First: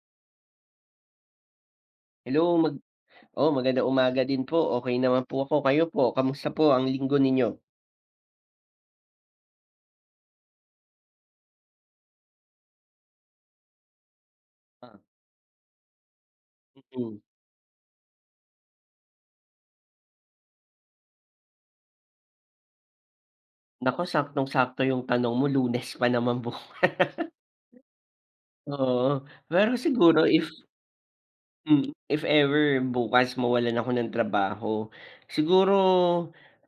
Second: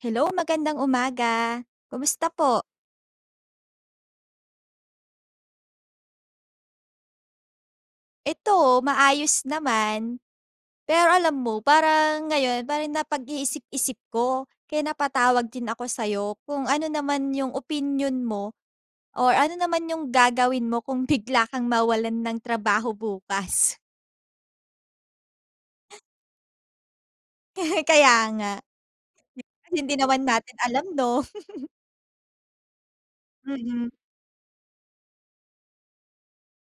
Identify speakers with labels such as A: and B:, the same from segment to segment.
A: Hello, magandang umaga. Kamusta
B: Hello,
A: po?
B: mag oo, magandang umaga din po. Okey naman po ako. Kayo po kamusta po ang linggo ninyo?
A: Eto, maayos naman. Pero alam mo parang ngayon pa rin napag-iisip-isip ko, kaya
B: Ah.
A: napatawag din ako sa'yo, kung ano
B: Mm.
A: naman yung opinyon mo or ano naman yung gagawin mo kung bigla kang mawalan ng trabaho bukas?
B: Naku, saktong-sakto yung tanong mo, Lunes pa naman bukas.
A: Kaya nga.
B: Oo, pero
A: [unintelligible] Hindi naman
B: siguro, if
A: natin alam, 'no?
B: mm, if ever bukas mawalan ako
A: Mm.
B: ng trabaho, siguro,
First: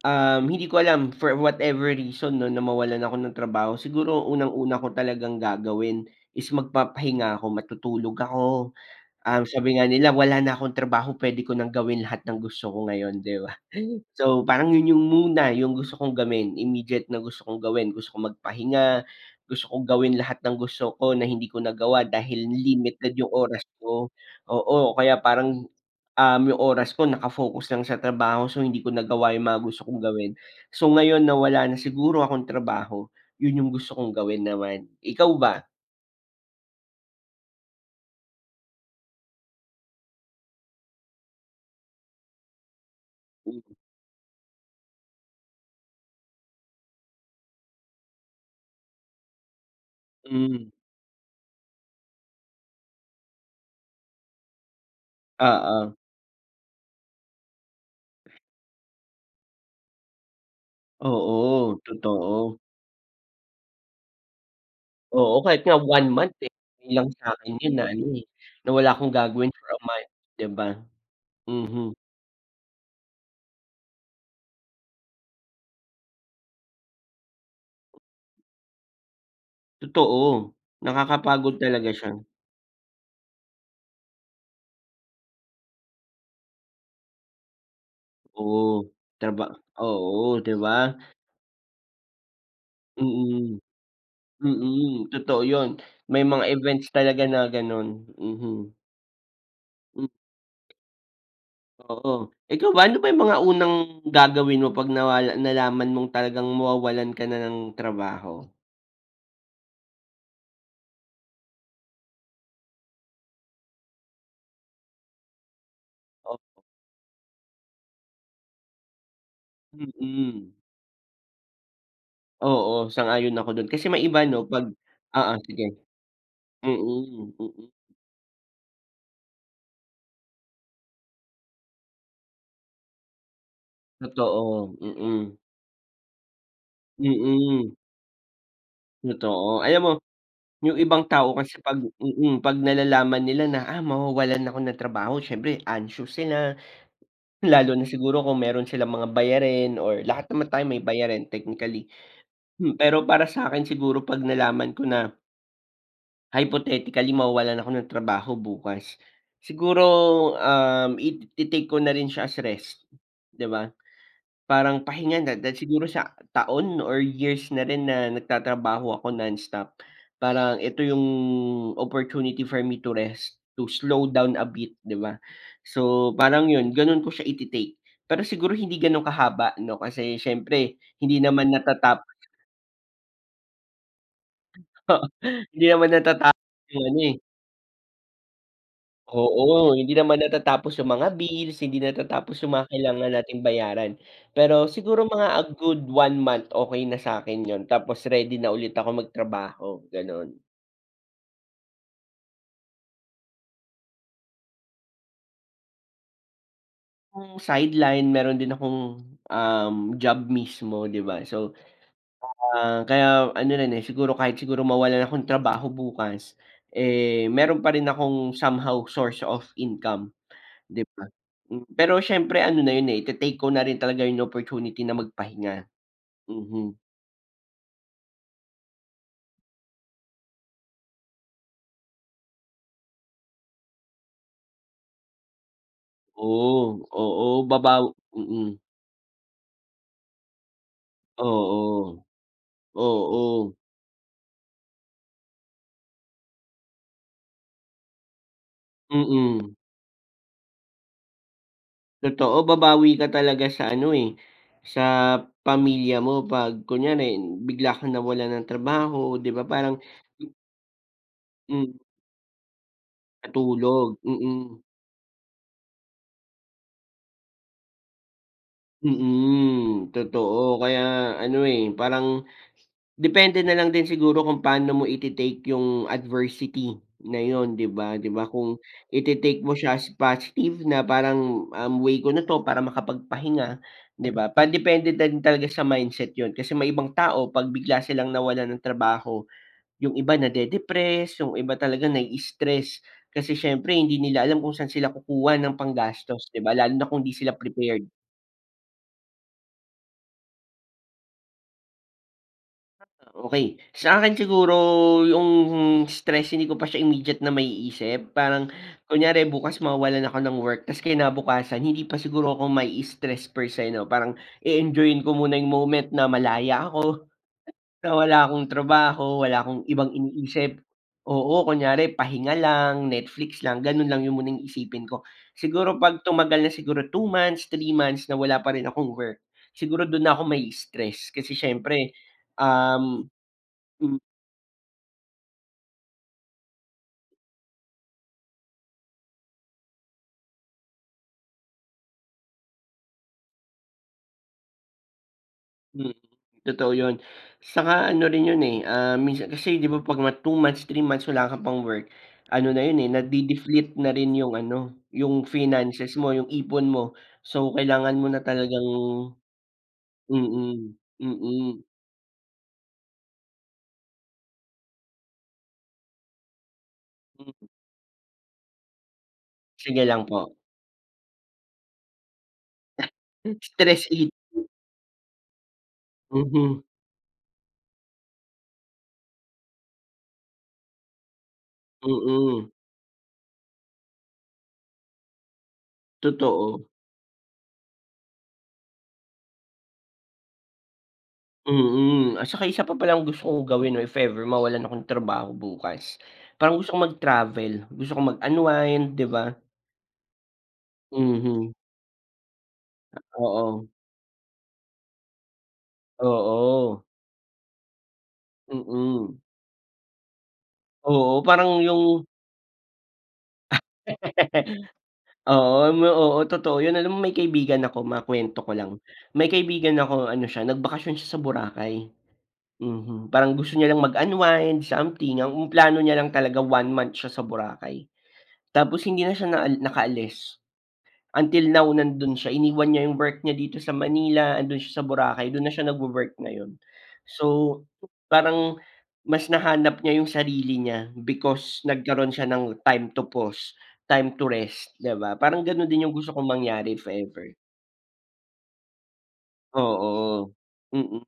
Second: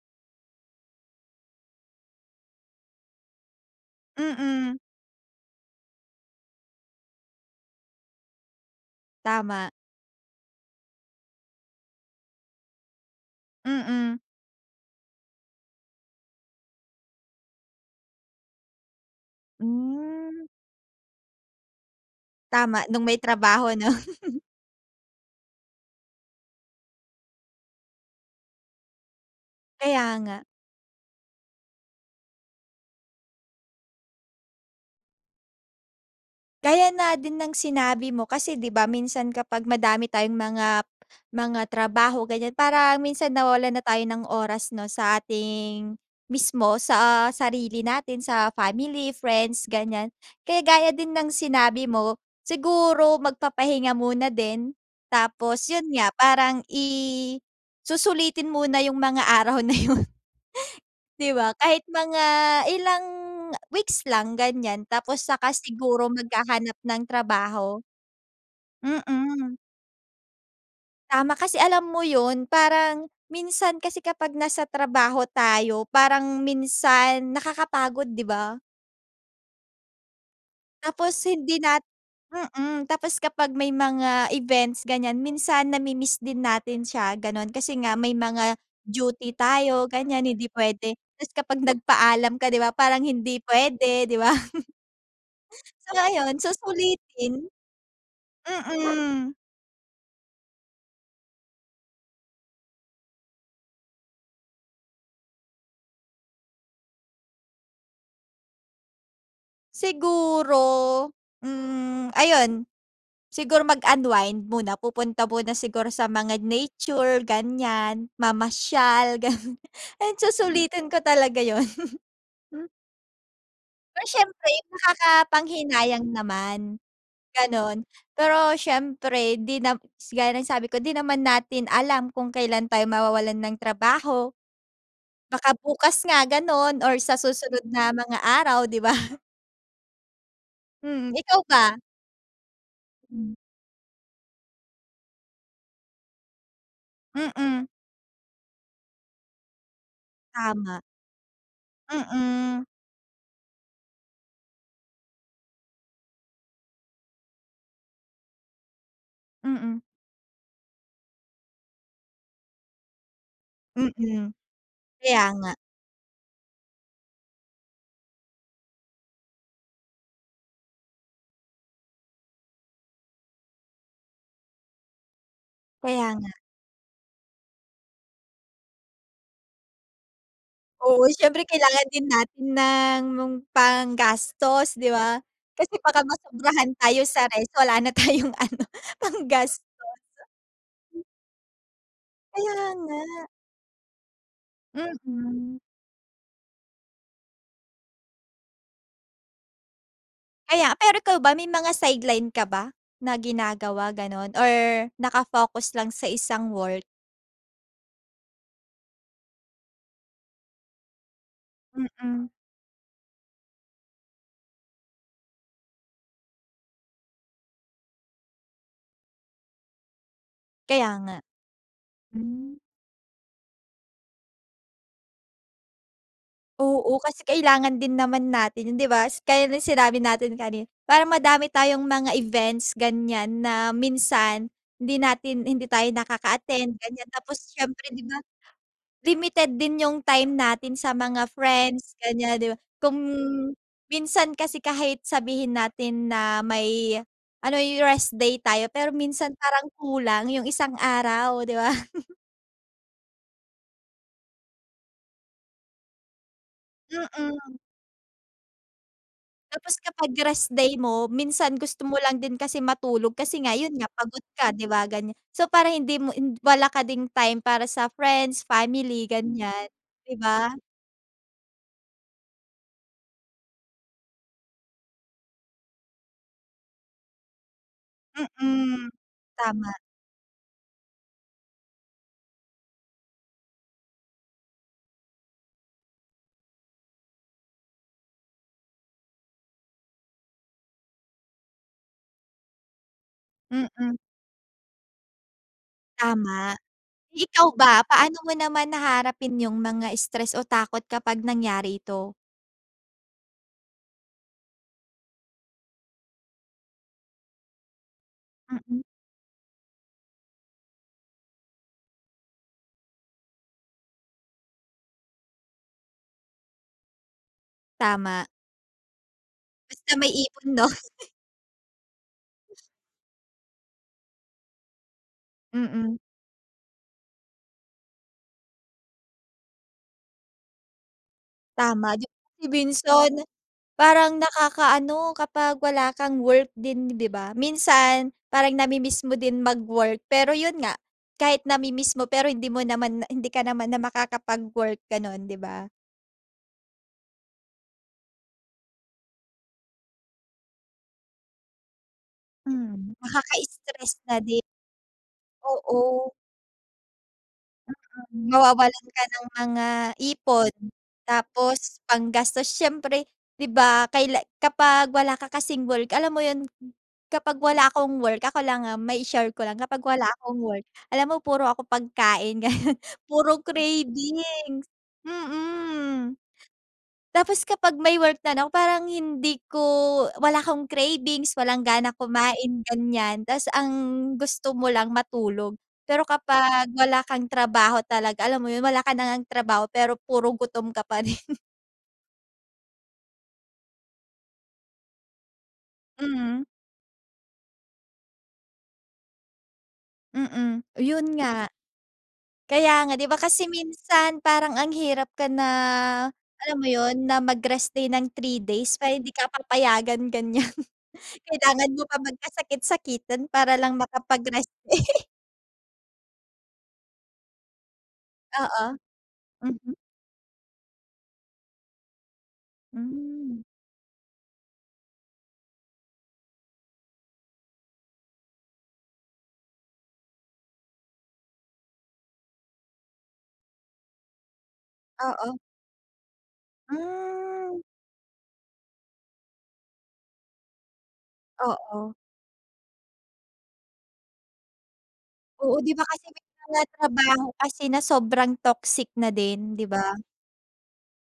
B: um, hindi ko alam for whatever reason 'no, na mawalan ako ng trabaho. Siguro,
A: Mm.
B: unang-una ko talagang gagawin is magpapahinga ako, matutulog ako. Ah,
A: Tama.
B: sabi nga nila, "Wala na akong trabaho, pwede ko nang gawin lahat ng gusto ko ngayon," di ba?
A: Mm.
B: So, parang yun, yun muna yung gusto kong gawin, immediate na gusto kong gawin, gusto ko magpahinga, gusto kong gawin lahat
A: Mm.
B: ng gusto ko na hindi ko nagawa dahil
A: Tama, nung
B: limited
A: may
B: yung oras
A: trabaho, 'no?
B: ko. Oo, kaya parang, um, yung oras ko naka-focus lang sa trabaho. So, hindi ko nagawa yung mga gusto kong
A: Kaya
B: gawin.
A: nga.
B: So, ngayon na wala na siguro akong trabaho, yun yung gusto kong gawin naman. Ikaw ba?
A: Gaya nga din ng sinabi mo, kasi di ba, minsan kapag madami tayong mga mga trabaho ganiyan, parang minsan nawawalan
B: Mm.
A: na tayo ng oras 'no, sa ating mismo, sa sarili natin, sa family, friends, ganiyan. Kaya
B: Hmm.
A: gaya din ng sinabi mo, siguro magpapahinga muna din tapos, yun
B: Oo.
A: nga, parang i susulitin muna yung mga araw na yun. Di ba?
B: Oo,
A: Kahit mga
B: totoo.
A: ilang weeks lang ganiyan, tapos
B: Oo,
A: saka
B: kahit nga 1
A: siguro
B: month eh,
A: maghahanap
B: okey
A: ng
B: lang sakin yun
A: trabaho.
B: na ano eh, na wala akong gagawin
A: Mm.
B: for a month, di ba?
A: Tama kasi, alam
B: Mhm.
A: mo yun parang minsan kasi kapag nasa trabaho tayo parang minsan nakakapagod, di ba?
B: Totoo,
A: Tapos
B: nakakapagod
A: hindi nat
B: talaga siya.
A: mm, tapos kapag may mga events ganiyan, minsan nami-miss din natin siya, gano'n. Kasi nga may mga
B: Oo,
A: duty
B: traba
A: tayo ganiyan,
B: oo,
A: hindi
B: di ba?
A: puwede. Tapos kapag nagpaalam ka, di ba, parang hindi
B: Mm,
A: puwede, di ba?
B: mm. Totoo yun.
A: So,
B: May
A: ayon,
B: mga events talaga
A: susulitin.
B: na ganun, mhm.
A: Mm.
B: M Oo. Ikaw ba, ano ba 'yung mga unang gagawin mo 'pag nawal nalaman mong talagang mawawalan ka na ng trabaho?
A: Siguro, hmm, ayun siguro mag-unwind muna, pupunta muna siguro sa
B: Oh.
A: mga nature ganiyan, mamasyal gano'n, and
B: Mm.
A: susulitin ko talaga 'yon.
B: Oo. Sang-ayon ako do'n, kasi may
A: Pero
B: iba 'no,
A: siyempre,
B: 'pag Oo, sige.
A: nakakapanghinayang naman
B: Mm, mm.
A: gano'n. Pero siyempre 'di na gaya ng sabi ko di naman natin alam kung kailan tayo mawawalan ng trabaho.
B: Totoo, mm.
A: Baka bukas nga gano'n or sa susunod
B: Mm.
A: na mga araw, 'di ba?
B: Totoo. Alam mo, 'yung ibang
A: Mm,
B: tao
A: ikaw
B: kasi
A: ba?
B: 'pag mm, 'pag nalalaman
A: Mm.
B: nila na, ah, mawawalan ako ng trabaho siyempre anxious sila.
A: Mm.
B: Lalo na siguro kung meron silang mga bayarin or lahat naman tayo may
A: Tama.
B: bayarin technically.
A: Mm.
B: Hmm, pero para sa'kin siguro 'pag nalaman ko na hypothetically mawawalan ako ng trabaho bukas,
A: Mm.
B: siguro, um, it i-take ko na rin siya as rest, di ba?
A: Mm,
B: Parang pahinga
A: kaya
B: na
A: nga.
B: dahil siguro sa taon or years na rin na nagtatrabaho ako nonstop, parang eto 'yung opportunity for me to rest, to slow down a bit di ba,
A: Kaya
B: so
A: nga.
B: parang 'yun, gano'n ko siya iti-take. Pero siguro hindi gano'n kahaba 'no, kasi siyempre
A: Oo,
B: hindi
A: siyempre
B: naman
A: kailangan din
B: natatap
A: natin ng panggastos, di
B: Oo,
A: ba?
B: hindi
A: Kasi
B: naman
A: baka
B: natatapos
A: masobrahan
B: 'yung ano,
A: tayo
B: eh.
A: sa rest wala na tayong ano, panggastos.
B: Oo, hindi naman natatapos 'yung mga bills, hindi natatapos 'yung
A: Kaya
B: mga
A: nga.
B: kailangan nating bayaran, pero siguro mga a
A: Mm.
B: good one month okey na sa'kin 'yon tapos ready na ulit ako magtrabaho, gano'n.
A: Kaya pero ikaw ba, may mga sideline ka ba, na ginagawa gano'n or naka-focus lang sa isang work?
B: Hmm, sideline mayro'n din akong, um, job mismo, di ba. So,
A: Mm.
B: ah, kaya ano na rin, eh, siguro kahit siguro mawalan akong trabaho bukas, eh, mayro'n pa rin akong somehow source of income, di
A: Kaya
B: ba?
A: nga.
B: Pero siyempre
A: Hmm.
B: ano na yun, eh, ite-take ko na rin talaga yung opportunity na magpahinga. Mhm.
A: Oo, kasi kailangan din naman natin yun, di ba, kaya sinabi natin kani para madami tayong mga events ganyan na minsan hindi natin hindi tayo nakaka-attend
B: Oh,
A: ganyan
B: oo
A: tapos
B: babaw
A: siyempre di ba,
B: mm.
A: limited din yung time natin sa mga friends
B: Oo,
A: ganyan, di ba. Kung,
B: oo.
A: minsan kasi kahit sabihin natin na may ano, yung rest day tayo pero minsan
B: Mm.
A: parang kulang yung isang araw, di ba?
B: Totoo, babawi ka talaga sa ano, eh, sa pamilya mo pag kunyari
A: Mm.
B: bigla kang nawalan ng trabaho di ba,
A: Tapos
B: parang
A: kapag
B: m
A: rest day mo, minsan
B: Hmm.
A: gusto mo lang din kasi matulog kasi nga yun nga
B: Matulog,
A: pagod ka,
B: mm.
A: di ba, ganyan. So para hindi mo wala ka ding time para sa friends, family ganyan,
B: Mm,
A: di ba?
B: totoo kaya ano, eh, parang depende nalang din siguro kung paano mo ite-take yung adversity na yun, di ba? Di ba kung
A: Mm,
B: ite-take mo
A: tama.
B: siya as positive na parang, um, way ko na to para makapagpahinga, di ba. Pan depende na talaga sa mindset yun, kasi may ibang tao pag bigla silang nawalan ng trabaho yung iba na-de-depress yung iba talaga nai-stress kasi siyempre hindi
A: Mm.
B: nila alam kung saan sila kukuha ng panggastos, di ba?
A: Tama.
B: Lalo na kung di sila
A: Ikaw ba,
B: prepared.
A: paano mo naman haharapin yung mga stress o takot kapag nangyari ito?
B: Okey. Sa akin siguro yung stress hindi ko pa siya immediate na maiisip. Parang
A: Mm.
B: kunyari bukas mawawalan ako ng work, tapos kinabukasan hindi pa siguro ako maistress per se no. Parang i-enjoyin ko muna yung moment na malaya ako, na wala
A: Tama.
B: akong trabaho, wala akong
A: Basta
B: ibang
A: may ipon
B: iniisip.
A: no?
B: Oo, kunyari pahinga lang, Netflix lang, ganun lang yung muna yung isipin ko. Siguro
A: Mm.
B: pag tumagal na siguro 2 months, 3 months na wala pa rin akong work, siguro dun na ako mai-stress kasi siyempre,
A: Tama, di ba
B: um
A: minsan
B: mm.
A: parang nakakaano kapag wala kang work din di ba? Minsan parang namimiss mo din mag-work. Pero yun nga. Kahit namimiss mo pero hindi mo naman na hindi ka naman na makakapagwork ganon, di ba?
B: Hmm, totoo yun tsaka ano rin yun, eh, ah, minsan kasi di ba pag 2 months, 3 months wala ka pang work, ano na yun, eh,
A: Mm,
B: nade-deflate na
A: nakakastress
B: rin
A: na
B: yung
A: din.
B: ano, yung
A: Oo.
B: finances mo, yung ipon mo. So kailangan mo na
A: Mm,
B: talagang
A: mawawalan ka ng mga ipon.
B: mm, mm.
A: Tapos panggastos siyempre di ba kaila kapag wala ka kasing work, alam mo yun? Kapag wala akong work ako lang, ah, mai-share ko lang. Kapag
B: Sige lang
A: wala
B: po.
A: akong work. Alam mo puro ako pagkain, ganun. Puro
B: Stress eating.
A: cravings mm.
B: Mhm.
A: Tapos kapag may work na no parang hindi ko wala akong cravings, walang gana
B: Mm.
A: kumain, ganyan. Tapos ang gusto mo lang matulog, pero
B: Totoo.
A: kapag wala kang trabaho talaga, alam mo yun wala ka na ngang trabaho, pero puro gutom ka pa rin.
B: Mm, at saka isa pa palang gusto kong gawin no if ever mawalan ako ng trabaho bukas.
A: Mhm.
B: Parang gusto kong mag-travel, gusto kong mag unwind, di ba?
A: Mm, 'yon nga.
B: Mhm.
A: Kaya nga, 'di ba, kasi
B: Oo.
A: minsan parang ang hirap ka na, alam mo
B: Oo.
A: 'yon, na mag-rest day ng 3 days. Parang hindi
B: Mm.
A: ka papayagan, ganyan.
B: Oo, parang
A: Kailangan mo pa
B: 'yong
A: magkasakit-sakitan para lang makapag-rest day.
B: Oo, oo, totoo 'yon, alam mo may kaibigan ako- makuwento ko
A: Oo,
B: lang- may
A: mhm.
B: kaibigan ako, ano siya, nagbakasyon siya sa Boracay. Mhm, parang
A: Hmm.
B: gusto niya lang mag-unwind, something. Ang plano niya lang talaga 1 month siya sa Boracay, tapos hindi na siya nakaalis. Until now nando'n siya, iniwan niya 'yong work niya dito sa Manila, ando'n siya sa Boracay,
A: Oo.
B: do'n na siya nagwo-work ngayon.
A: Hmm.
B: So, parang mas nahanap niya 'yong sarili niya, because,
A: Oo.
B: nagkaroon siya ng time to pause, time to rest, 'di ba, parang
A: Oo,
B: gano'n
A: 'di ba,
B: din 'yong
A: kasi
B: gusto
A: may
B: kong
A: mga
B: mangyari, if
A: trabaho
B: ever.
A: kasi na sobrang toxic na din, 'di ba?
B: Oo, mm,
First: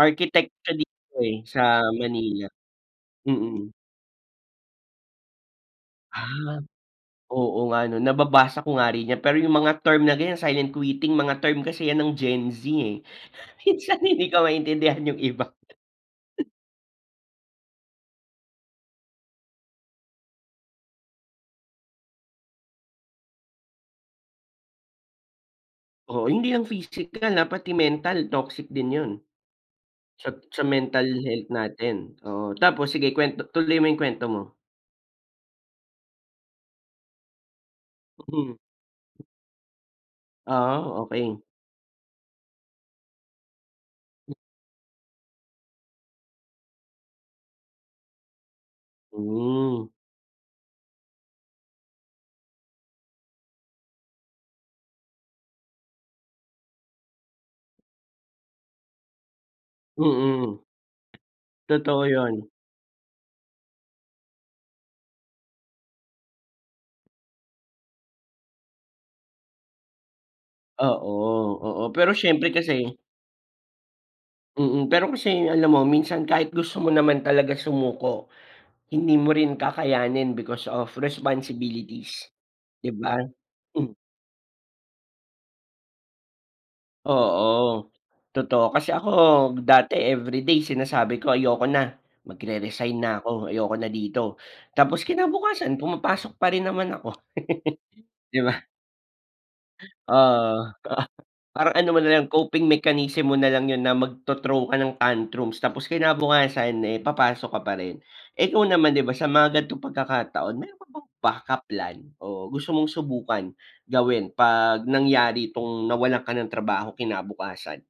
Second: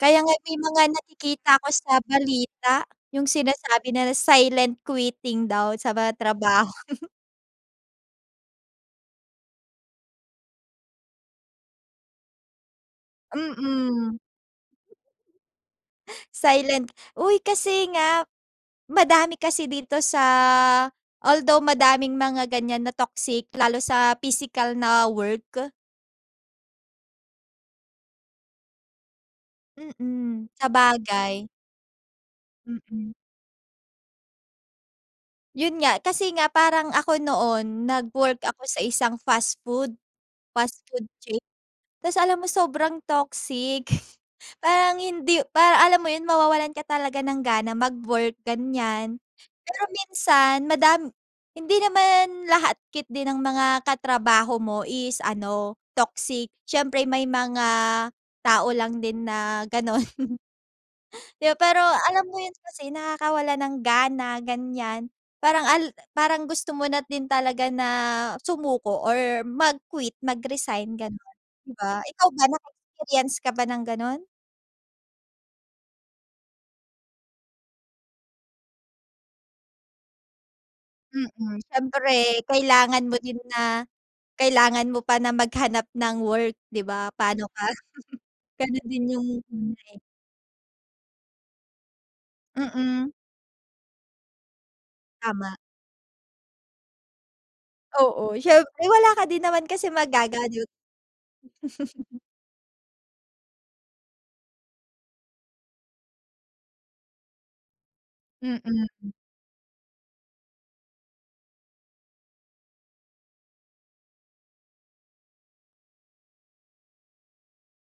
A: Kaya nga may
B: siya
A: mga
B: dito eh,
A: nakikita ako
B: sa
A: sa
B: Manila.
A: balita, 'yong
B: Mm.
A: sinasabi na silent quitting daw, sa ba
B: Ah,
A: trabaho.
B: oo nga, 'no. Nababasa ko nga rin yan, pero 'yong mga term na ganyan, silent quiting, mga term kasi yan ng Gen Z eh. Minsan
A: Mm.
B: hindi ko maintindihan 'yong iba.
A: Silent uy, kasi nga, madami kasi dito sa, although madaming mga ganyan na toxic, lalo sa physical na work.
B: Oo, hindi ang physical ha, pati mental, toxic din yun. Sa
A: Mm,
B: sa mental
A: sabagay.
B: health natin, oo. Tapos
A: Mm.
B: sige kwento tuloy mo yung kwento mo.
A: Yun nga, kasi nga, parang ako noon nag-work
B: Mm.
A: ako sa isang fast food. Fast
B: Ah,
A: food chain.
B: okey.
A: Tapos alam mo sobrang toxic parang hindi parang, alam mo yun, mawawalan ka talaga ng gana mag-work, ganiyan. Pero
B: Hmm.
A: minsan madami hindi naman lahat ket di ng mga katrabaho mo is ano, toxic. Siyempre may mga tao lang din na gano'n.
B: Mm.
A: Yo pero,
B: Totoo
A: alam mo
B: yun.
A: yun, kasi nakakawalan ng gana, ganiyan. Parang al parang gusto mo na din talaga na sumuko or mag-quit, mag-resign,
B: Oo,
A: gano'n, di
B: oo.
A: ba?
B: Pero
A: Ikaw ba,
B: syempre kasi
A: naka-experience ka ba ng gano'n?
B: Mm, pero kasi alam mo minsan kahit gusto mo naman talaga sumuko, hindi mo rin kakayanin because of
A: Mm,
B: responsibilities,
A: syempre
B: di
A: kailangan
B: ba?
A: mo din na
B: Hmm.
A: kailangan mo pa na maghanap ng work, di ba? Paano ka
B: Oo, totoo.
A: ganun
B: Kasi
A: din
B: ako
A: yung yun nga
B: dati
A: eh.
B: everyday sinasabi ko ayoko na, magre-resign
A: Mm.
B: na ako. Ayoko na dito. Tapos
A: Tama.
B: kinabukasan pumapasok pa rin naman ako.
A: Oo,
B: Di ba?
A: syempre. Wala ka din naman kasi
B: Oo,
A: magagawa
B: di ba? Parang ano mo nalang, coping mechanism mo nalang yun na magto-throw ka ng tantrums. Tapos kinabukasan eh papasok ka pa rin. Ikaw naman, di ba,
A: Mm.
B: sa mga ganitong pagkakataon, meron ka bang backup plan, o gusto mong subukan gawin 'pag nangyari 'tong nawalan ka ng trabaho kinabukasan?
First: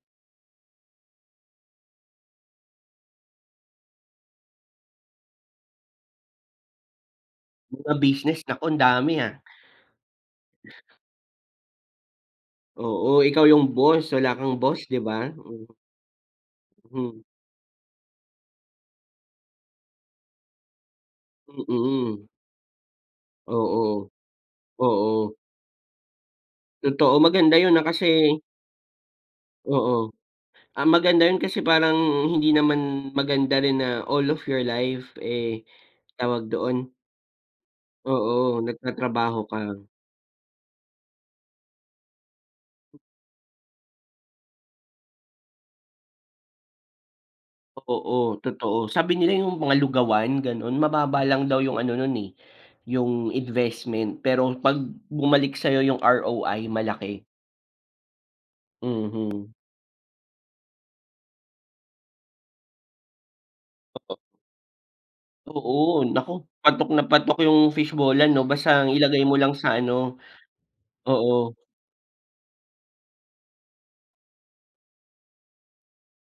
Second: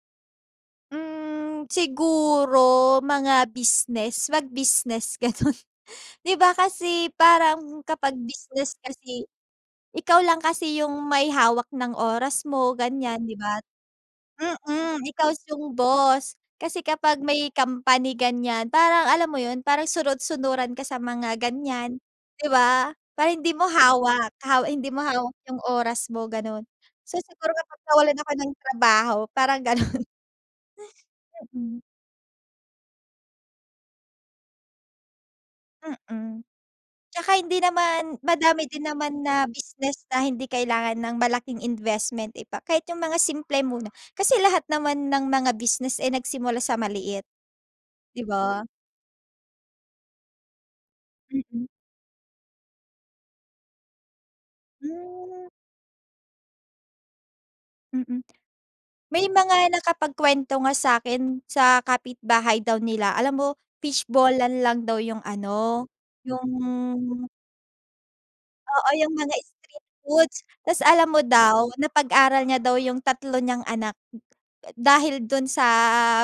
A: Hmm, siguro, mga business, mag-business, ganun. Di ba, kasi parang
B: Mga
A: kapag
B: business, naku
A: business
B: ang dami,
A: kasi,
B: ah.
A: ikaw lang kasi yung may hawak ng oras mo
B: Oo,
A: ganyan, 'di
B: ikaw
A: ba?
B: yung boss. Wala kang boss,
A: Mm,
B: 'di ba?
A: ikaw
B: Hmm.
A: yung boss. Kasi kapag
B: Hmm.
A: may company ganyan, parang alam mo yun, parang sunod-sunuran ka sa mga ganyan,
B: Mm.
A: 'di ba? Parang hindi mo
B: Oo.
A: hawak, haw hindi mo
B: Oo.
A: hawak yung oras mo, ganon.
B: Totoo,
A: So, siguro
B: maganda yun,
A: kapag
B: ah,
A: nawalan ako
B: kasi
A: ng trabaho, parang ganun.
B: Oo, ah, maganda yun. Kasi,
A: Mm.
B: parang hindi naman maganda rin na, all of your life, eh,
A: Mm.
B: tawag doon
A: Tsaka hindi naman
B: Oo,
A: madami din naman
B: nagtatrabaho
A: na
B: ka.
A: business na hindi kailangan ng malaking investment, 'di ba? Kahit yung mga simple muna. Kasi lahat naman ng mga business, eh, nagsimula sa maliit. Di
B: Oo,
A: ba?
B: totoo. Sabi nila yung mga lugawan, ganun, mababa lang daw
A: Mm.
B: yung ano nun, eh, yung investment. Pero, 'pag
A: Hmm.
B: bumalik sa'yo yung ROI malaki.
A: Mm, may
B: Mhm.
A: mga nakapag-kwento nga sa'kin, sa kapitbahay daw nila, alam mo
B: Taka
A: fishball-an lang daw yung ano,
B: Oo, naku,
A: yung
B: patok na patok yung fishball-an 'no. Basta
A: Oo,
B: ang
A: yung
B: ilagay mo
A: mga
B: lang sa
A: street
B: ano
A: foods. Tas alam mo
B: Oo.
A: daw, napag-aral niya daw yung 3 niyang anak, dahil dun sa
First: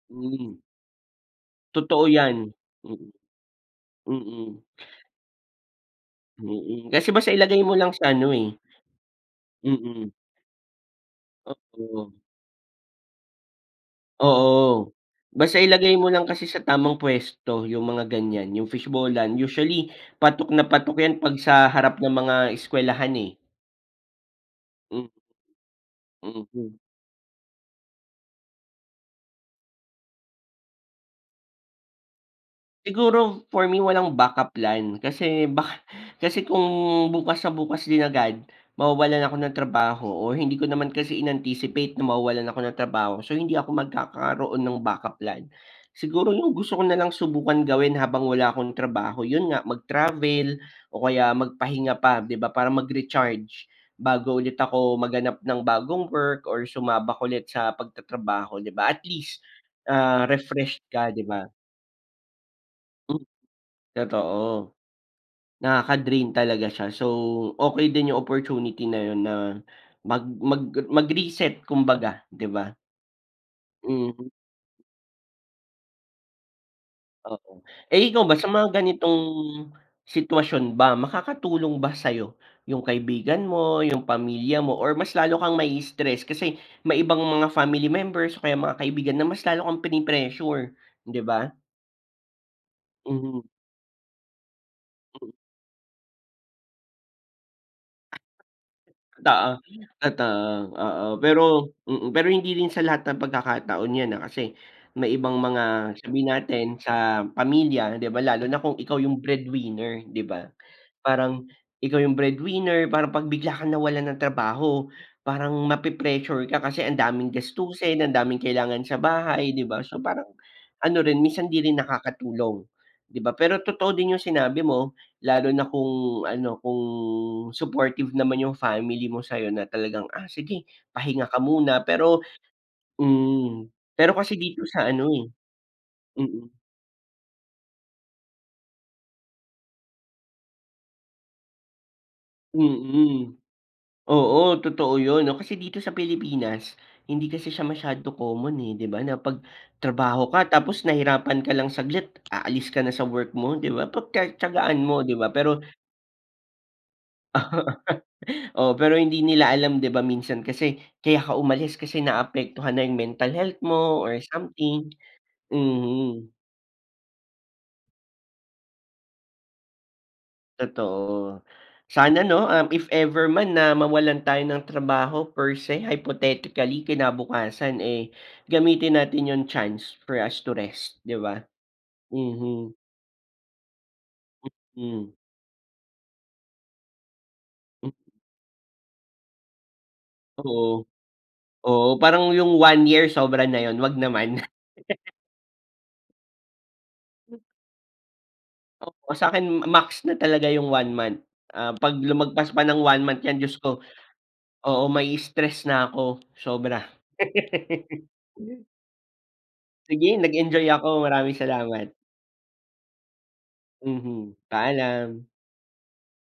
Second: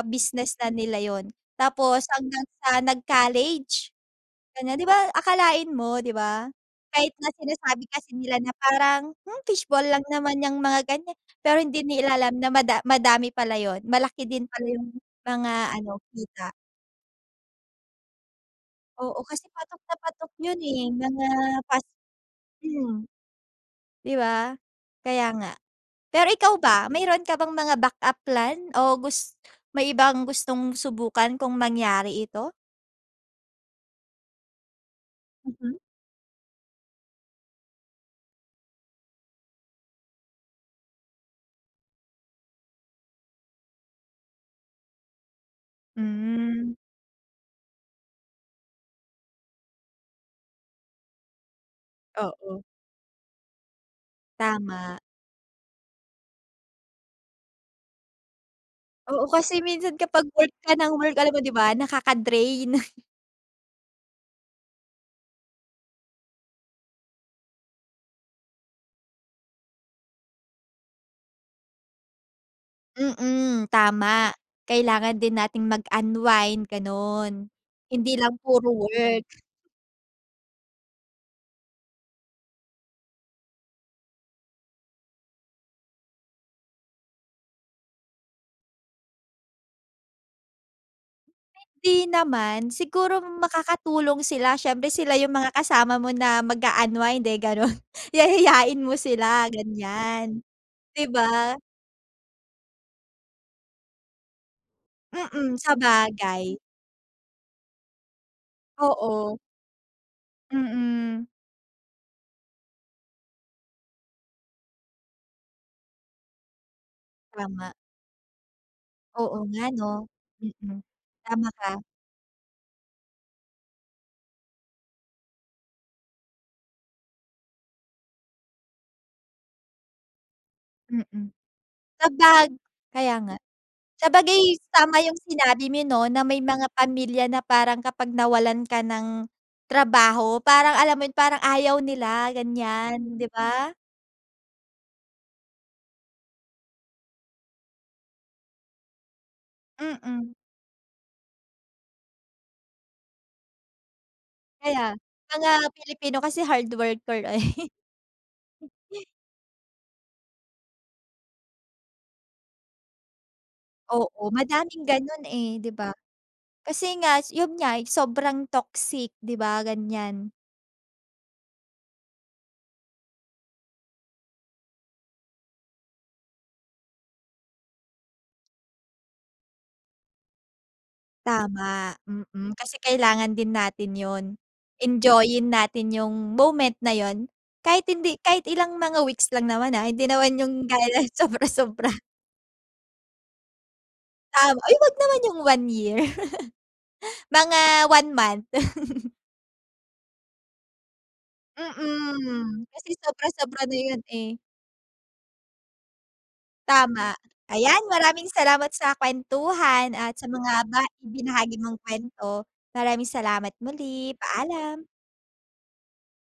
A: business
B: Hmm.
A: na nila yun. Tapos,
B: Totoo
A: hanggang
B: yan.
A: sa
B: Mm.
A: nag-college,
B: Mm.
A: ganyan. Di ba, akalain mo, 'di ba?
B: Mm,
A: Kahit
B: kasi
A: na,
B: basta ilagay mo
A: sinasabi
B: lang sa
A: kasi
B: ano,
A: nila
B: eh
A: na parang, "Hmm, fishball lang
B: Mm.
A: naman yang mga ganyan." Pero hindi
B: Oo.
A: nila alam na mada madami pala yun, malaki din pala
B: Oo,
A: yung mga
B: basta ilagay
A: ano,
B: mo lang kasi
A: kita.
B: sa tamang puwesto, yung mga ganyan, yung
A: Oo,
B: fishball-an.
A: kasi patok
B: Usually,
A: na patok
B: patok
A: yun,
B: na
A: eh
B: patok yan
A: mga
B: 'pag sa
A: pas
B: harap ng mga
A: hmm,
B: eskwelahan, eh.
A: 'di ba?
B: Hmm.
A: Kaya nga. Pero ikaw
B: Mhm.
A: ba, mayroon ka bang mga backup plan o gus may ibang gustong subukan, kung mangyari ito?
B: Siguro for me, walang backup plan, kasi
A: Mm.
B: baka kasi kung bukas na bukas din agad mawawalan ako ng trabaho o hindi ko naman kasi inanticipate na mawawalan ako ng trabaho, so hindi ako magkakaroon ng backup plan. Siguro yung
A: Hmm.
B: gusto ko nalang subukan gawin habang wala akong trabaho yun nga mag-travel o kaya magpahinga pa 'di ba,
A: Oo.
B: para mag-recharge bago ulit ako
A: Tama.
B: maghanap ng bagong work or sumabak ulit sa pagtatrabaho 'di ba, at
A: Oo,
B: least,
A: kasi minsan
B: ah,
A: kapag work ka
B: refresh
A: ng
B: ka
A: work,
B: 'di
A: alam mo 'di
B: ba?
A: ba, nakaka-drain.
B: Hmm, totoo. Nakaka drain talaga siya. So, okey din yung opportunity na yun na mag mag mag reset kumbaga, 'di ba?
A: Mm,
B: Mhm.
A: tama. Kailangan din nating mag unwind gano'n,
B: Oo.
A: hindi
B: Eh, ikaw
A: lang
B: ba, sa
A: puro
B: mga ganitong
A: work.
B: sitwasyon ba makakatulong ba sayo yung kaibigan mo, yung pamilya mo or mas lalo kang mai-stress? Kasi may ibang mga family members o kaya mga kaibigan na mas lalo kang prini-pressure, 'di ba?
A: Hindi naman. Siguro
B: Mhm.
A: makakatulong sila siyempre sila
B: Mm.
A: yung mga kasama mo na mag-a-unwid, eh, gano'n. Yayain mo sila
B: Totoo, totoo at,
A: ganyan,
B: ah,
A: 'di
B: oo
A: ba?
B: pero mm, pero hindi rin sa lahat ng pagkakataon yan, ah, kasi may ibang
A: Mm,
B: mga sabihin
A: sabagay.
B: natin sa pamilya 'di ba, lalo na kung ikaw yung
A: Oo.
B: breadwinner 'di ba,
A: Mm.
B: parang ikaw yung breadwinner, parang pag bigla kang nawalan ng trabaho parang mape-pressure ka kasi ang daming
A: Tama.
B: gastusin, ang daming kailangan sa
A: Oo
B: bahay
A: nga
B: 'di ba,
A: 'no.
B: so parang,
A: Mm,
B: ano rin
A: tama
B: minsan di rin
A: ka.
B: nakakatulong, 'di ba? Pero totoo din yung sinabi mo, lalo na kung ano kung supportive naman yung family mo sayo na talagang, "Ah, sige pahinga
A: Mm.
B: ka muna," pero
A: Kapag kaya nga.
B: mm, pero kasi
A: Sabagay
B: dito sa
A: tama
B: ano,
A: yung
B: eh,
A: sinabi mo 'no, na may
B: mm.
A: mga pamilya na parang kapag nawalan ka ng trabaho, parang alam mo yun parang ayaw nila ganyan, 'di
B: Mm,
A: ba?
B: oo totoo yun 'no, kasi dito sa Pilipinas hindi kasi siya masyado common, eh, 'di ba na pag trabaho
A: Mm.
B: ka tapos nahirapan ka lang saglit aalis ka na sa work mo 'di ba, pag tiya-tiyagaan
A: Kaya
B: mo 'di ba,
A: mga
B: pero
A: Pilipino kasi hard worker, eh.
B: Oo, Oo, pero hindi nila alam 'di ba minsan kasi kaya ka umalis kasi naapektuhan na yung mental health mo or
A: Oo, madaming
B: something,
A: gano'n eh, 'di ba?
B: mhm.
A: Kasi nga, yun nga sobrang toxic 'di ba, ganyan.
B: Totoo. Sana 'no, ah, if ever man na mawalan tayo ng trabaho per se hypothetically, kinabukasan, eh, gamitin natin yung chance for us to rest, 'di ba?
A: Tama, mm
B: Mhm.
A: kasi kailangan din natin yun.
B: Mm.
A: Enjoyin natin yung moment na yun, kahit hindi kahit ilang mga weeks lang naman, ha, hindi naman yung gaya
B: Oo,
A: ng
B: oo
A: sobra-sobra.
B: parang yung 1 year sobra na yun, wag naman.
A: Tama ay, wag naman yung 1 year! Mga 1 month.
B: Oo. sakin max na talaga yung 1 month, ah, pag lumagpas pa
A: Mm,
B: ng
A: kasi
B: 1 month yan diyos
A: sobra-sobra na
B: ko,
A: yun, eh.
B: oo mai-stress na ko, sobra.
A: Tama. Ayan, maraming salamat sa kuwentuhan at
B: Sige,
A: sa mga
B: nag-enjoy
A: ba
B: ako. Maraming
A: ibinahagi mong
B: salamat.
A: kuwento. Maraming salamat, muli
B: Mhm,
A: paalam.
B: paalam.